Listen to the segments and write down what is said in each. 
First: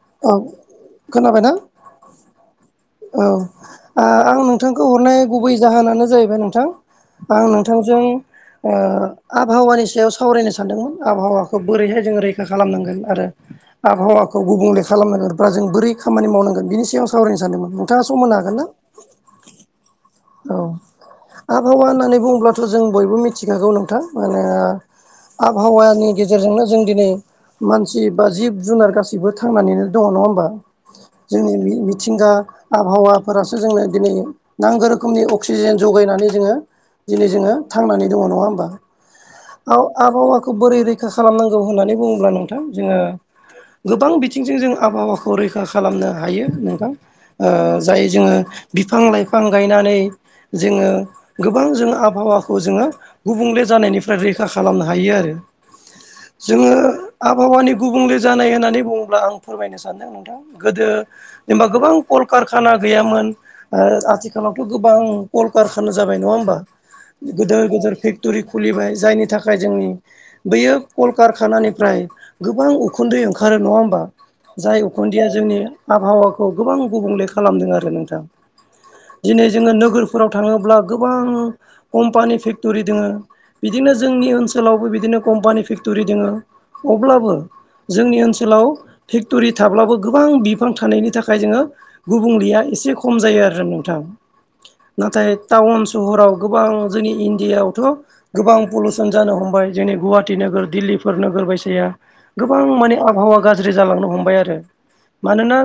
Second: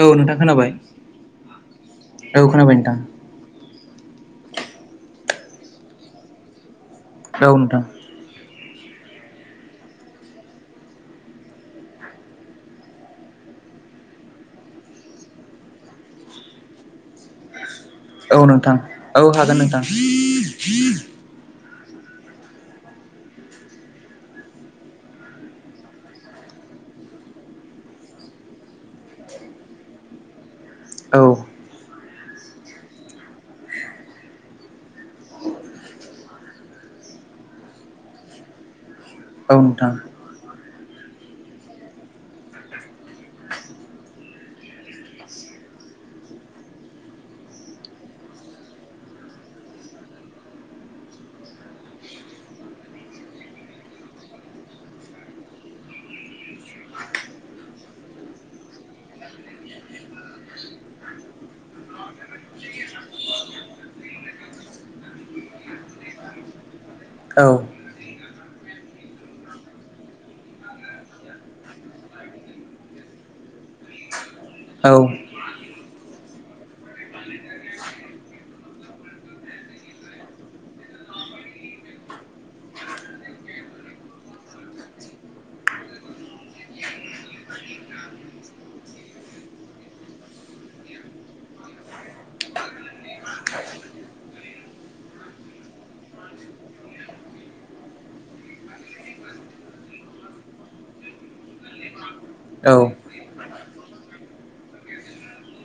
औ नोंथां खोनाबाय खोनाबायना औ खोनाबाय नोंथां आ आं नोंथांखौ हरनाय गुबै जाहोनानो जाहैबाय नोंथां आं नोंथां नोंथांजों ओ आबहावानि सायाव सावरायनो सानदोंमोन आबहावाखौ बोरैहाय जोंङो रैखा खालामनांगोन आरो आबहावाखौ गुबुंले खालामनांगोनबा जों बोरै खामानि मावनांगोन बिनि सायाव आं सावरायनो सानदोंमोन नोंथाङा सम होनो औ हागोन ना नोंथां औ हागोन नोंथां आहावा होननानै बुङोब्लाथ' जों बयबो मिथिखागौ नोंथां माने आबहावानि गेजेरजोंनो जों दिनै मानसि बा जिब-जुनार गासिबो थांनानैनो दङ नङा होमबा औ जोंनि मिथिंगा आबहावाफोरासो जोंनो दिनै नांगो रो खोमनि अक्सिजेन जगायनानै जोङो दिनै जोङो थांनानै दङ नङा होमबा औ आबहावाखौ बोरै रैखा खालामनांगौ होननानै बुङोब्ला नोंथां जोङो गोबां बिथिंजों जों आबहावाखौ रैखा खालामनो हायो नोंथां। ओ जाय जोङो बिफां-लाइफां गायनानै जोङो गोबां जोङो आबहावाखौ जोङो गुबुंले जानायनिफ्राय रैखा खालामनो हायो आरो [unintelligible] जोङो आबहावानि गुबुंले जानाय होननानै बुङोब्ला आं फोरमायनो सानदों नोंथां गोदो जेनबा गोबां कल कारकाना गैयामोन ओ आथिखालाव गोबां कल कारखाना जाबाय नङा होमबा औ गोदोर गोदोर फेक्टरि खुलिबाय जायनि थाखाय जोंनि बैयो कलकारखानानिफ्राय गोबां उखुन्दै ओंखारो नङा होमबा जाय उखुन्दैया औ जोंनि आबहावाखौ गोबां गुबुंले खालामदों आरो नोंथां दिनै जोङो नोगोरफोराव थाङोब्ला गोबां कम्पानि फेक्ट'रि दोङो बिदिनो जोंनि ओनसोलावबो बिदिनो कम्पानि फेक्ट'रि दोङो अब्लाबो जोंनि ओनसोलाव फेक्ट'रि थाब्लाबो गोबां बिफां थानायनि थाखाय जोङो गुबुंलेया एसे खम जायो आरो नोंथां नाथाय टाउन सहराव गोबां जोंनि इण्डियायावथ' गोबां पलुसन जानो हमबाय जोंनि गुवाटि नोगोर दिल्लिफोर नोगोर बायसाया गोबां औ माने आबहावा गाज्रि जालांनो हमबाय आरो मानोना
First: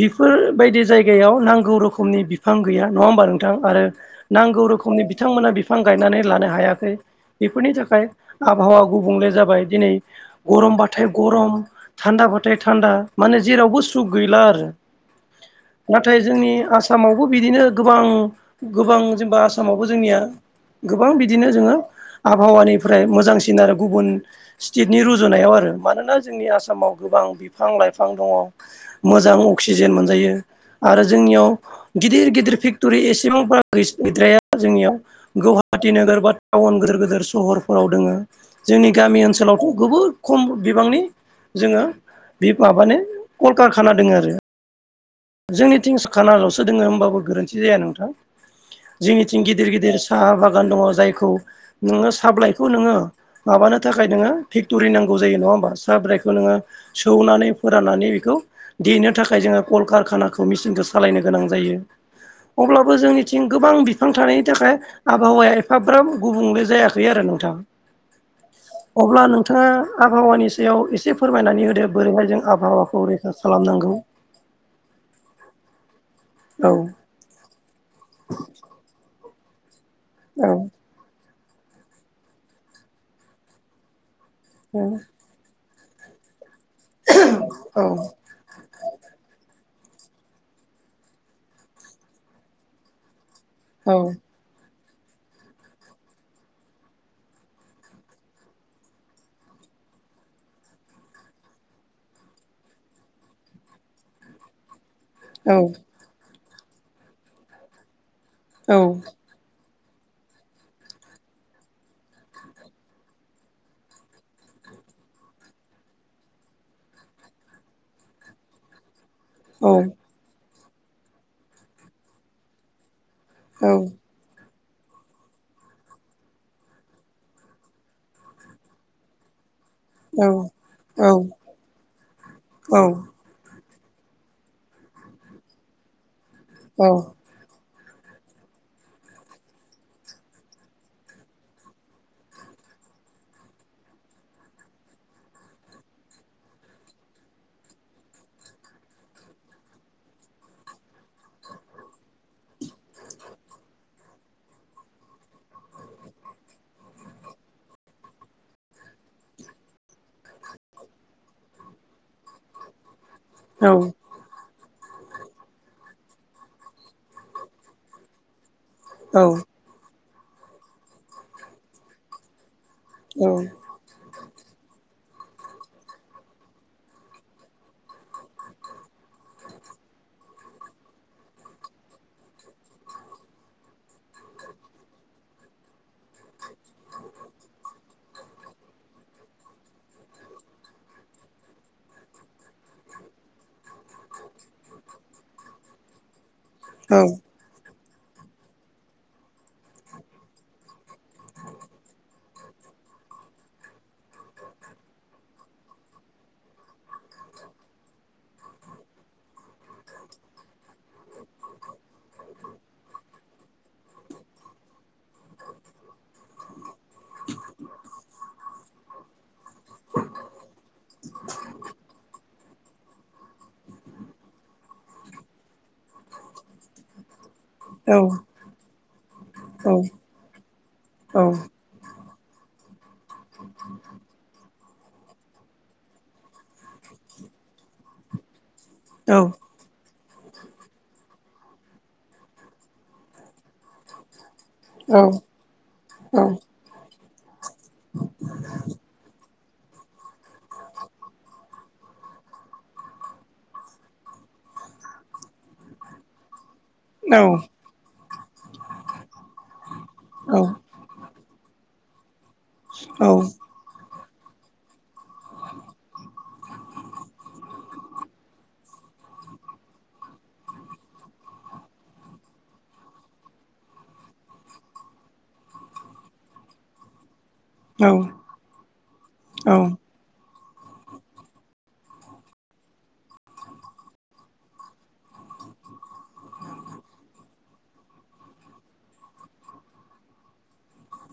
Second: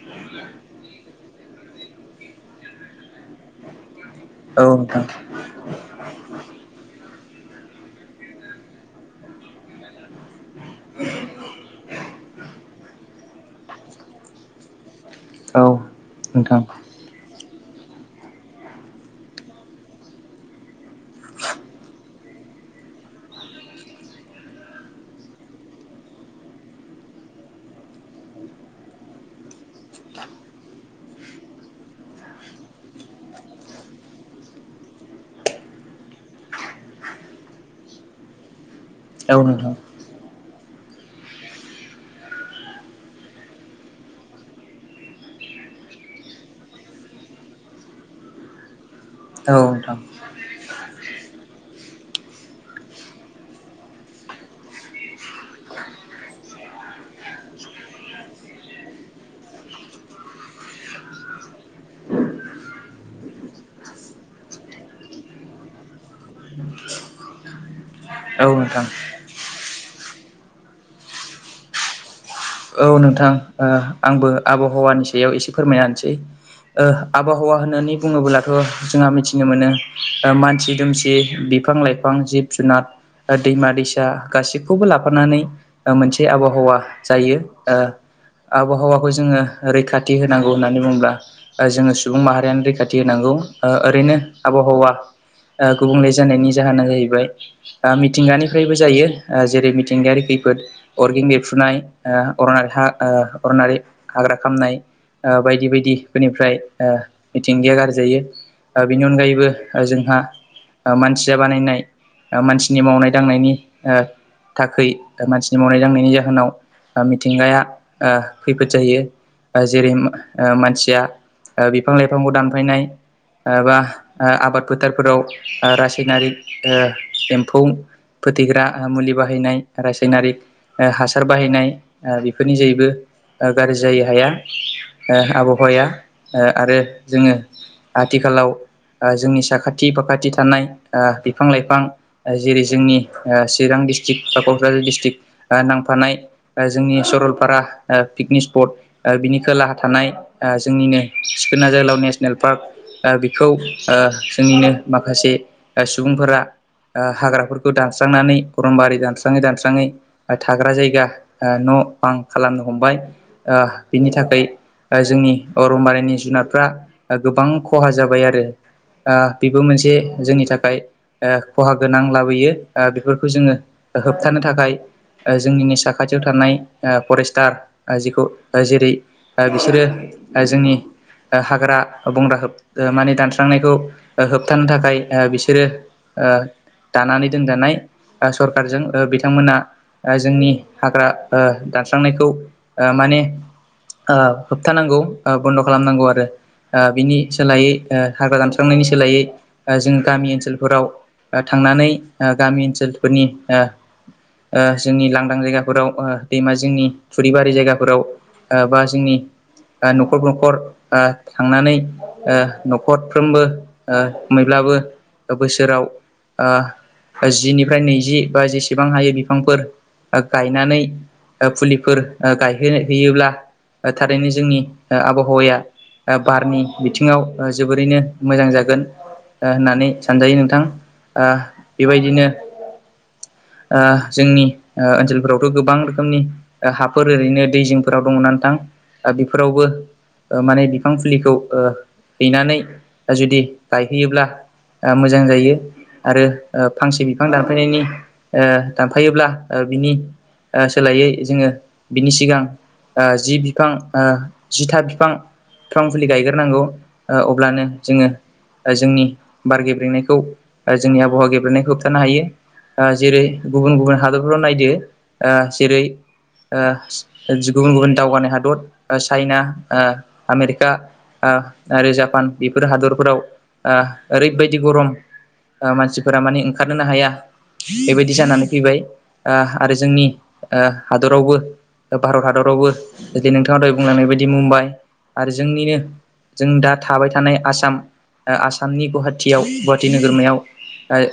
बेफोरबायदि जायगायाव नांगौ रोखोमनि बि फां गैया नङा होमबा नोंथां आरो नांगौ औ नोंथां रोखोमनि बिथांमोना बिफां गायनानै लानो हायाखै बेफोरनि थाखाय आबहावा गुबुंले जाबाय दिनै गरम बाथाय गरम थान्दा बाथाय थान्दा माने जेरावबो सुख गैला आरो औ नाथाय जोंनि नोंथां आसामाव बो बिदिनो गोबां गोबां जेनेबा आसामावबो जोंनिया गोबां बिदिनो जोङो आबहावानिफ्राय मोजांसिन आरो गुबुन स्टेटनि रुजुनायाव आरो मानोना जोंनि आसामाव गो गोबां बिफां लाइफां दङ मोजां अक्सिजेन मोनजायो आरो जोंनियाव गिदिर गिदिर फेक्ट'रि एसेबांब गैद्राया जोंनियाव गुवाहाटि नोगोर बा टाउन गोदोर गोदोर सहरफोराव दोङो जोंनि गामि औ नोंथां ओनसोलावथ' गोबोद खम बिबांनि जोङो बे माबानि कलकारखाना दोङ आरो जोंनिथिं खानाल'सो दोङो होनोमबाबो गोरोन्थि जाया नोंथां जोंनिथिं औ गिदिर नोंथां गिदिर साहा बागान दङ जायखौ नोङो साहाब्लाइखौ नोङो माबा माबानो थाखाय नोङो फेक्ट'रि नांगौ जायो नङा होमबा साहाब्रायखौ नोङो सौनानै फोराननानै बेखौ देनो थाखाय जोङो कलकारखानाखौ मेचिनखौ सालायनो गोनां जायो अब्लाबो जोंनिथिं गोबां बिफां थानायनि थाखाय आबहावाया एफाब्राब गुबुंले जायाखै आरोना नोंथां औ नोंथां अब्ला नोंथाङा आबहावानि सायाव एसे फोरमायनानै होदो बोरैहाय जों आबहावाखौ औ नोंथां रैखा ओ खालामनांगौ आंबो आबहावानि सायाव एसे फोरमायना होसै औ ओ आबहावा होननानै बुङोब्लाथ' जोंहा मिथिनो मोनो ओ मानसि औ दुमसि बिफां लाइफां जिब जुनार ओ दैमा दैसा गाैसिखौबो लाफानानै ओ मोनसे आबहावा जायो ओ औ आबहावा खौ जोङो रैखाथि होनांगौ होननानै बुङोब्ला ओ जोङो सुबुं माहारियानो रैखाथि होनांगौ ओ औ ओरैनो आबहावा ओ गुबुंले जानायनि जाहोना जाहैबाय ओ मिथिंगानिफ्रायबो जायो ओ जेरै मिथिंगा नि खैफोद अरगें बेरफ्रुनाय ओ अरनारि हा ओ अरनारि हाग्रा खामनाय ओ औ बायदि बायदिफोरनिफ्राय ओ मिथिंगाया गारजायो औ ओ बिनि अनगायैबो जोंहा ओ मानसिया बानायनाय ओ मानसिनि मावनाय दांनायनि ओ थाखै मानसिनि मावनाय दांनायनि जाहोनाव ओ मिथिंगाया ओ खैफोद जायो ओ जेरै ओ मानसिया ओ बिफां लाइफांखौ दानफायनाय ओ बा ओ आबाद फोथारफोराव ओ रासायनारिक ओ एम्फौ फोथैग्रा मुलि बाहायनाय रासायनारिक ओ हासार बाहायनाय ओ बेफोरनि जोहैबो गाज्रि जायो हाया ओ आबहावाया ओ आरो जोङो आथिखालाव ओ जोंनि साखाथि फाखाथि थानाय ओ बिफां लाइफां ओ जेरै जोंनि ओ चिरां डिस्ट्रिक्ट बा क'क्राझार डिस्ट्रिक्ट बा नांफानाय ओ जोंनि सरलपारा ओ पिकनिक स्पट ओ बिनि खोलाहा थानाय ओ जोंनिनो चिखना जोहोलाव नेसनेल पार्क ओ बेखौ ओ जोंनिनो माखासे ओ सुबुंफोरा ओ हाग्राफोरखौ दानस्रांनानै अरमबारि दानस्राङै दानस्राङै थाग्रा जायगा ओ न' बां खालामनो हमबाय ओ बिनि थाखै ओ जोंनि अरंबारिनि जुनारफ्रा गोबां खहा जाबाय आरो ओ बेबो मोनसे जोंनि थाखाय ओ खहा गोनां लाबोयो। ओ बेफोरखौ जोङो होबथानो थाखाय ओ जोंनि साखा खाथियाव थानाय ओ फरेस्टार जिखौ जेरै ओ बिसोरो ओ जोंनि ओ हाग्रा बंग्रा माने दानस्रांनायखौ ओ होबथानो थाखाय ओ बिसोरो ओ दानानै दोनजानाय ओ सरखारारजों औ बिथांमोना जोंनि हाग्रा ओ दानस्रांनायखौ ओ माने ओ होबथानांगौ ओ बन्द' खालामनांगौ आरो ओ बिनि सोलायै ओ हाग्रा दानस्रांनायनि सोलायै ओ जोंनि गामि ओनसोलफोराव ओ थांनानै ओ गामि ओनसोलफोरनि ओ ओ जोंनि लांदां जायगा फोराव ओ दैमा जिंनि थुरिबारि जायगाफोराव ओ बा जोंनि ओ न'खर न'खर ओ थांनानै ओ न'खरफ्रोमबो ओ मैला बो बोसोराव ओ जिनिफ्राय नैजि बा जेसेबां हायो बिफांफोर ओ गायनानै फुलिफोर ओ गायहोनो हैैयोब्ला ओ थारैनो जोंनि ओ आबहावाया ओ बारनि बिथिङाव ओ जोबोरैनो मोजां जागोन होननानै सानजायो नोंथां ओ बेबायदिनो ओ जोंनि ओ ओनसोल फोरावथ' गोबां रोखोमनि ओ हाफोर ओरैनो दैजिंफोराव दङ'ना नोंथां। ओ बेफोरावबो ओ माने बिफां फुलिखौ ओ हैनानै जुदि गायहैयोब्ला ओ औ मोजां जायो आरो ओ फांसे बि बिफां दानफायनायनि ओ दानफायोब्ला बिनि ओ सोलायै जोङो बिनि सिगां ओ जि बिफां ओ जिथा बिफां बिफां फुलि गायग्रोनांगौ ओ अब्लानो जोङो जोंनि बारगे जोंनि आबहावा गेब्रेनायखौ होबथानो हायो जेरै गुबुन गुबुन हाद नायदो जेरै ओ गुबुन गुबुन दावगानाय हादर चाइना आमेरिका ओ आरो जापान बेफोर हादरफोराव ओरैबायदि गरम ओ मानसिफोरा माने ओंखारनोनो हाया बेबायदि जानानै फैबाय औ औ आरो जोंनि ओ हादरावबो भारत हादरावबो जदि नोंथाङा द बुंलांनाय बायदि मुम्बाइ आरो जोंनिनो जों दा थाबाय थानाय आसाम आसामनि गुवाहाटटियाव गुवाहाटि नोगोरमायाव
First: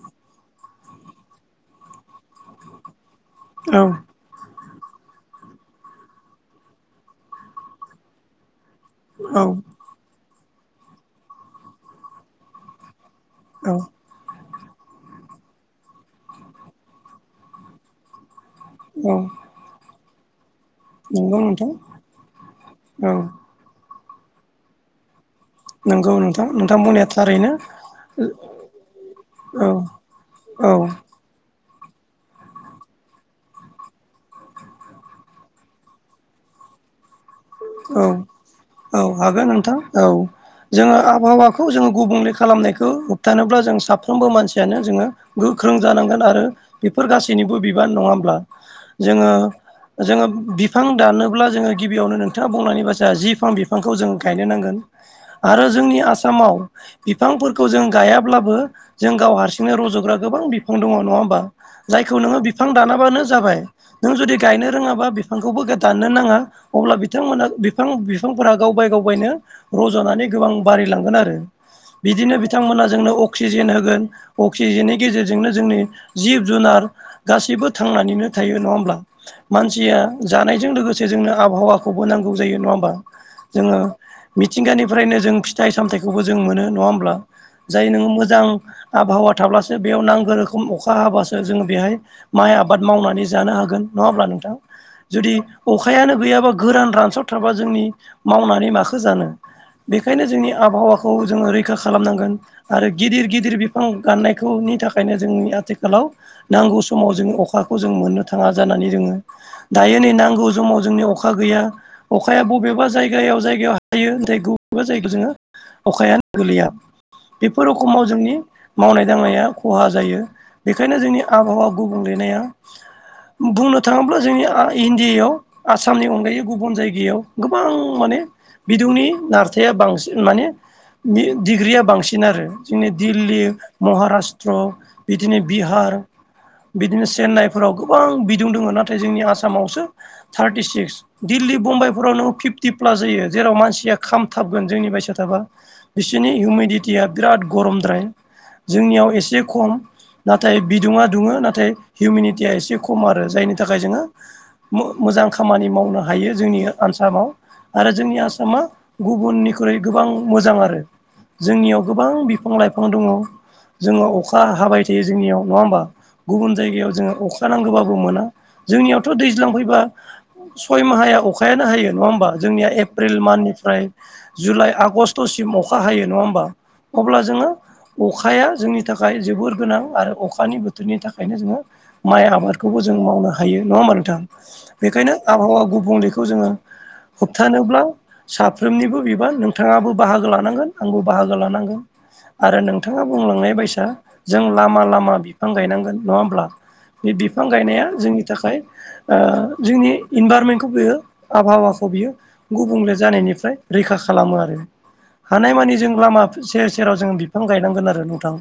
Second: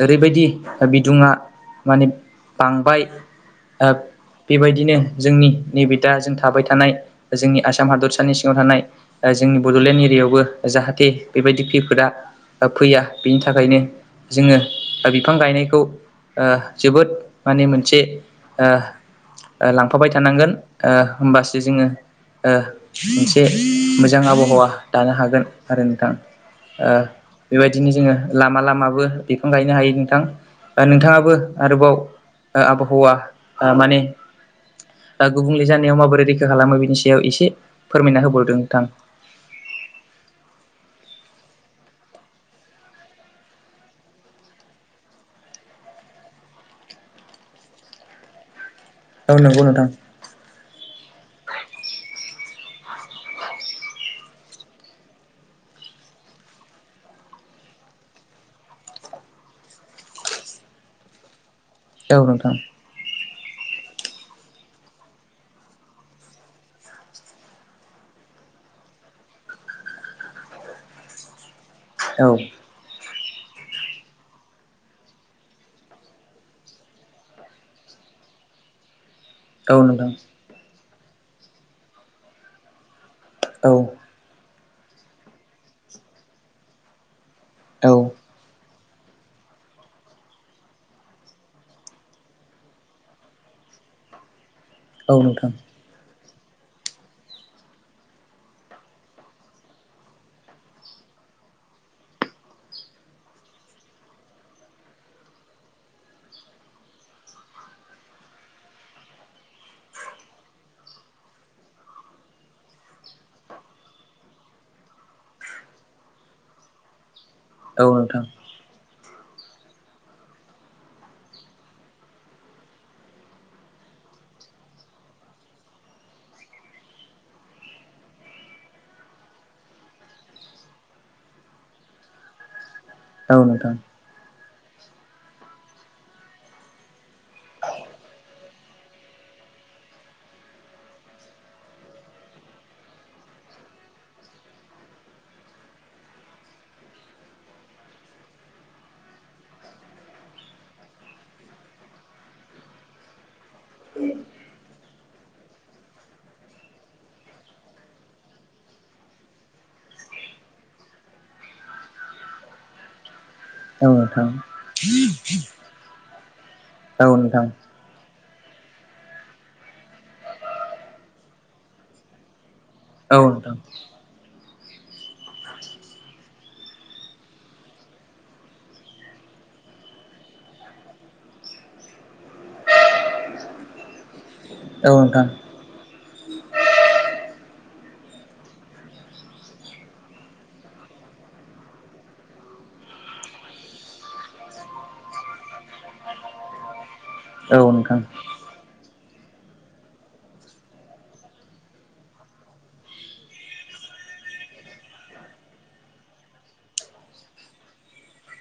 ओरैबायदि बिदुङा माने बांबाय बेबायदि बिदिनो जोंनि नैबे दाजों थाबाय थानाय जोंनि आसाम हादरसानि सिङाव थानाय जोंनि बड'लेण्ड एरियायावबो जाहाथे बेबायदि खैफोदा फैया बेनि थाखायनो जोङो बिफां गायनायखौ जोबोद माने मोनसे ओ लांफाबाय थानांगोन ओ नंगौ होमबासो ओ नोंथां जोङो औ मोनसे मोजां आबहावा दानो हागोन नंगौ नोंथां नोंथां ओ बुंनाया थारै बेबायदिनो जोङो लामा लामाबो बिफां औ गायनो हायो नोंथां औ ब नोंथाङाबो आरोबाव आबहावा ओ माने गुबुंले जानायाव माबोरै रैखा खालामो बिनि सायाव एसे औ फोरमायना होबावदों नोंथां। औ हागोन नोंथां औ जोङो आबहावाखौ जोङो गुबुंले खालामनायखौ होबथानोब्ला जों साफ्रोमबो मानसियानो जोङो गोख्रों जानांगोन आरो बेफोर गासैनिबो बिबान नङाब्ला जोङो औ नंगौ नोंथां। जोङो बिफां दानोब्ला जोङो गिबियावनो न बुंनानै ब जि फां बिफांखौ जों गायनो नांगोन आरो जोंनि आसामाव बिफां फोरफोरखौ जों गायाब्लाबो जों गाव हारसिंनो रज'ग्रा गोबां बिफां दङ नङा होमबा औ जायखौ नोङो नोंथां बिफां दानाबानो जाबाय नों जु गनो रोङा बिांखौ दनो नाङा अब्ला बिथांमोना बिफां बिफांफोरा गावबाय गावबायनो रज'नानै गोबां बारायलांगोन आरो औ बिदिनो बिथांमोना जोंनो अक्सिजेन होगोन अक्सिजेननि गेजेरजोंनो जोंनि जिब जुनार गाससिबो थांनानैनो थायो नङा होमब्ला औ मानसिया नोंथां जानायजों लोगोसे जोंनो आबहावाखौबो नांगौ जायो नङा होमा औ जोङो मिथिंगानिफ्रायनो जों फिथाइ सामथायाइखौबो जों मोनो नङा होमब्ला जाय औ नोङो मोजां आबहावा थाब्लासो बेयाव नांगौ रोखोम अखा हाब्लाासो जोङो बेहाय माइ आबाद मावनानै जानो हागोन नङाब्ला नोंथां औ जुदि नोंथां अखायानो गैयाब्ला गोरान रानसावथाराबा जोंनि मावनानै माखो जानो बेखायनो जोंनि आबहावाखौ जोङो रैखा खालामनांगोन आरो गिदिर गिदिर बिफां गाननायखौ नि थाखायनो जोंनि आथिखालाव नांगौ समाव जों अखाखौ जों मोननो थाङा जानानै जोङो दायो नै नांगौ समाव जोंनि अखा गैया ।अखाया बबेबा जायगायाव जायगायाव हायो नाथाय बबेबा जायगायाव जोङो अखाया [inaudible] गोैलैया बेफोर औ रोखोमाव नोंथां जोंनि मावनाय दांनाया खहा जायो । बेनिखायनो जोंनि आबहावा गुबुंलेनाया बुंनो थाङोब्ला जोंनि इण्डियायाव आसाम आसामनि अनगायै गुबुन जायगायाव गोबां माने बिदुंनि नारथाया बांसिन माने डिग्रिया बांसिन आरो जोंनि औ नोंथां दिल्ली औ नोंथां महाराष्ट्र बिदिनो बिहार बिदिनो चेन्नाइफोराव गोबां बिदुं दङ नाथाय जोंनि आसामावसो थार्टि सिक्स दिल्ली बुम्बाइफोरावनो फिफ्टि प्लास जायो जेराव मानसिया खामथाबगोन जोंनि बायसिया थाबा बिसोरनि हिउमिडटिया बिराद गरमद्राय जोंनियाव एसे खम- नाथाय बिदुङा दुङो नाथाय हिउमिनिटिया एसे खम आरो जायनि थाखाय जोङो मोजां खामानि मावनो हायो जोंनि आसामनसाव। आरो जोंनि आसामा गुबुननिख्रुइ गोबां मोजां आरो जोंनियाव गोबां बिफां लाइफां दङ । जोङो अखा हाबाय थायो जोंनियाव नङा होमबा? गुबुन जायगायाव औ नोंथां जोङो औ अखा नोंथां नांगौबाबो मोना। जोंनियावथ' दैज्लां फैबा सय माहाया अखायानो हायो नङा होमबा? जोंनिया एप्रिल औ माननिफ्राय जुलाइ आगषट खस्थ'सिम अखा हायो नङा होमबा अब्ला? जोङो अखाया जोंनि थाखाय जोबोर गोनां आरो अखानि बोथोरनि थाखायनो जोङो माइ आबादखौबो जों मावनो हायो नङा होमा नोंथां? बेनिखायनो नोंथां आबहावा गुबुंलेखौ जोङो होबथानोब्ला साफ्रोमनिबो बिबार नोंथाङाबो बाहागो लानांगोन आंबो बाहागो लानांगोन। आरो नोंथाङा बुंलांनाय बायसा जों लामा लामा बिफां गायनांगोन नङा होमब्ला? बे बिफां औ गायनाया नोंथां जोंनि थाखाय जोंनि इनभारमेन्टखौ बियो आबहावाखौ बियो गुबुंले जानायनिफ्राय रैखा खालामो आरो हानायमानि जों लामा सेर सेराव जों बिफां गायनांगोन आरो नोंथां।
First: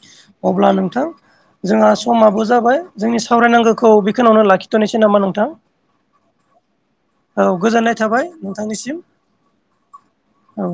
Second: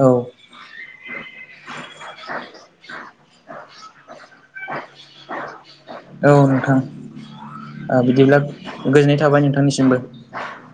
औ अब्ला नोंथां। जोंहा समाबो जाबाय जोंनि सावरायनांगौखौ बेखिनि लाखिथ'नोसै नामा नोंथां? औ नोंथां औ गोजोननाय ओ थाबाय बिदिब्ला नोंथांनिसिम गोजोननाय थाबाय नोंथांनिसिमबो। । औ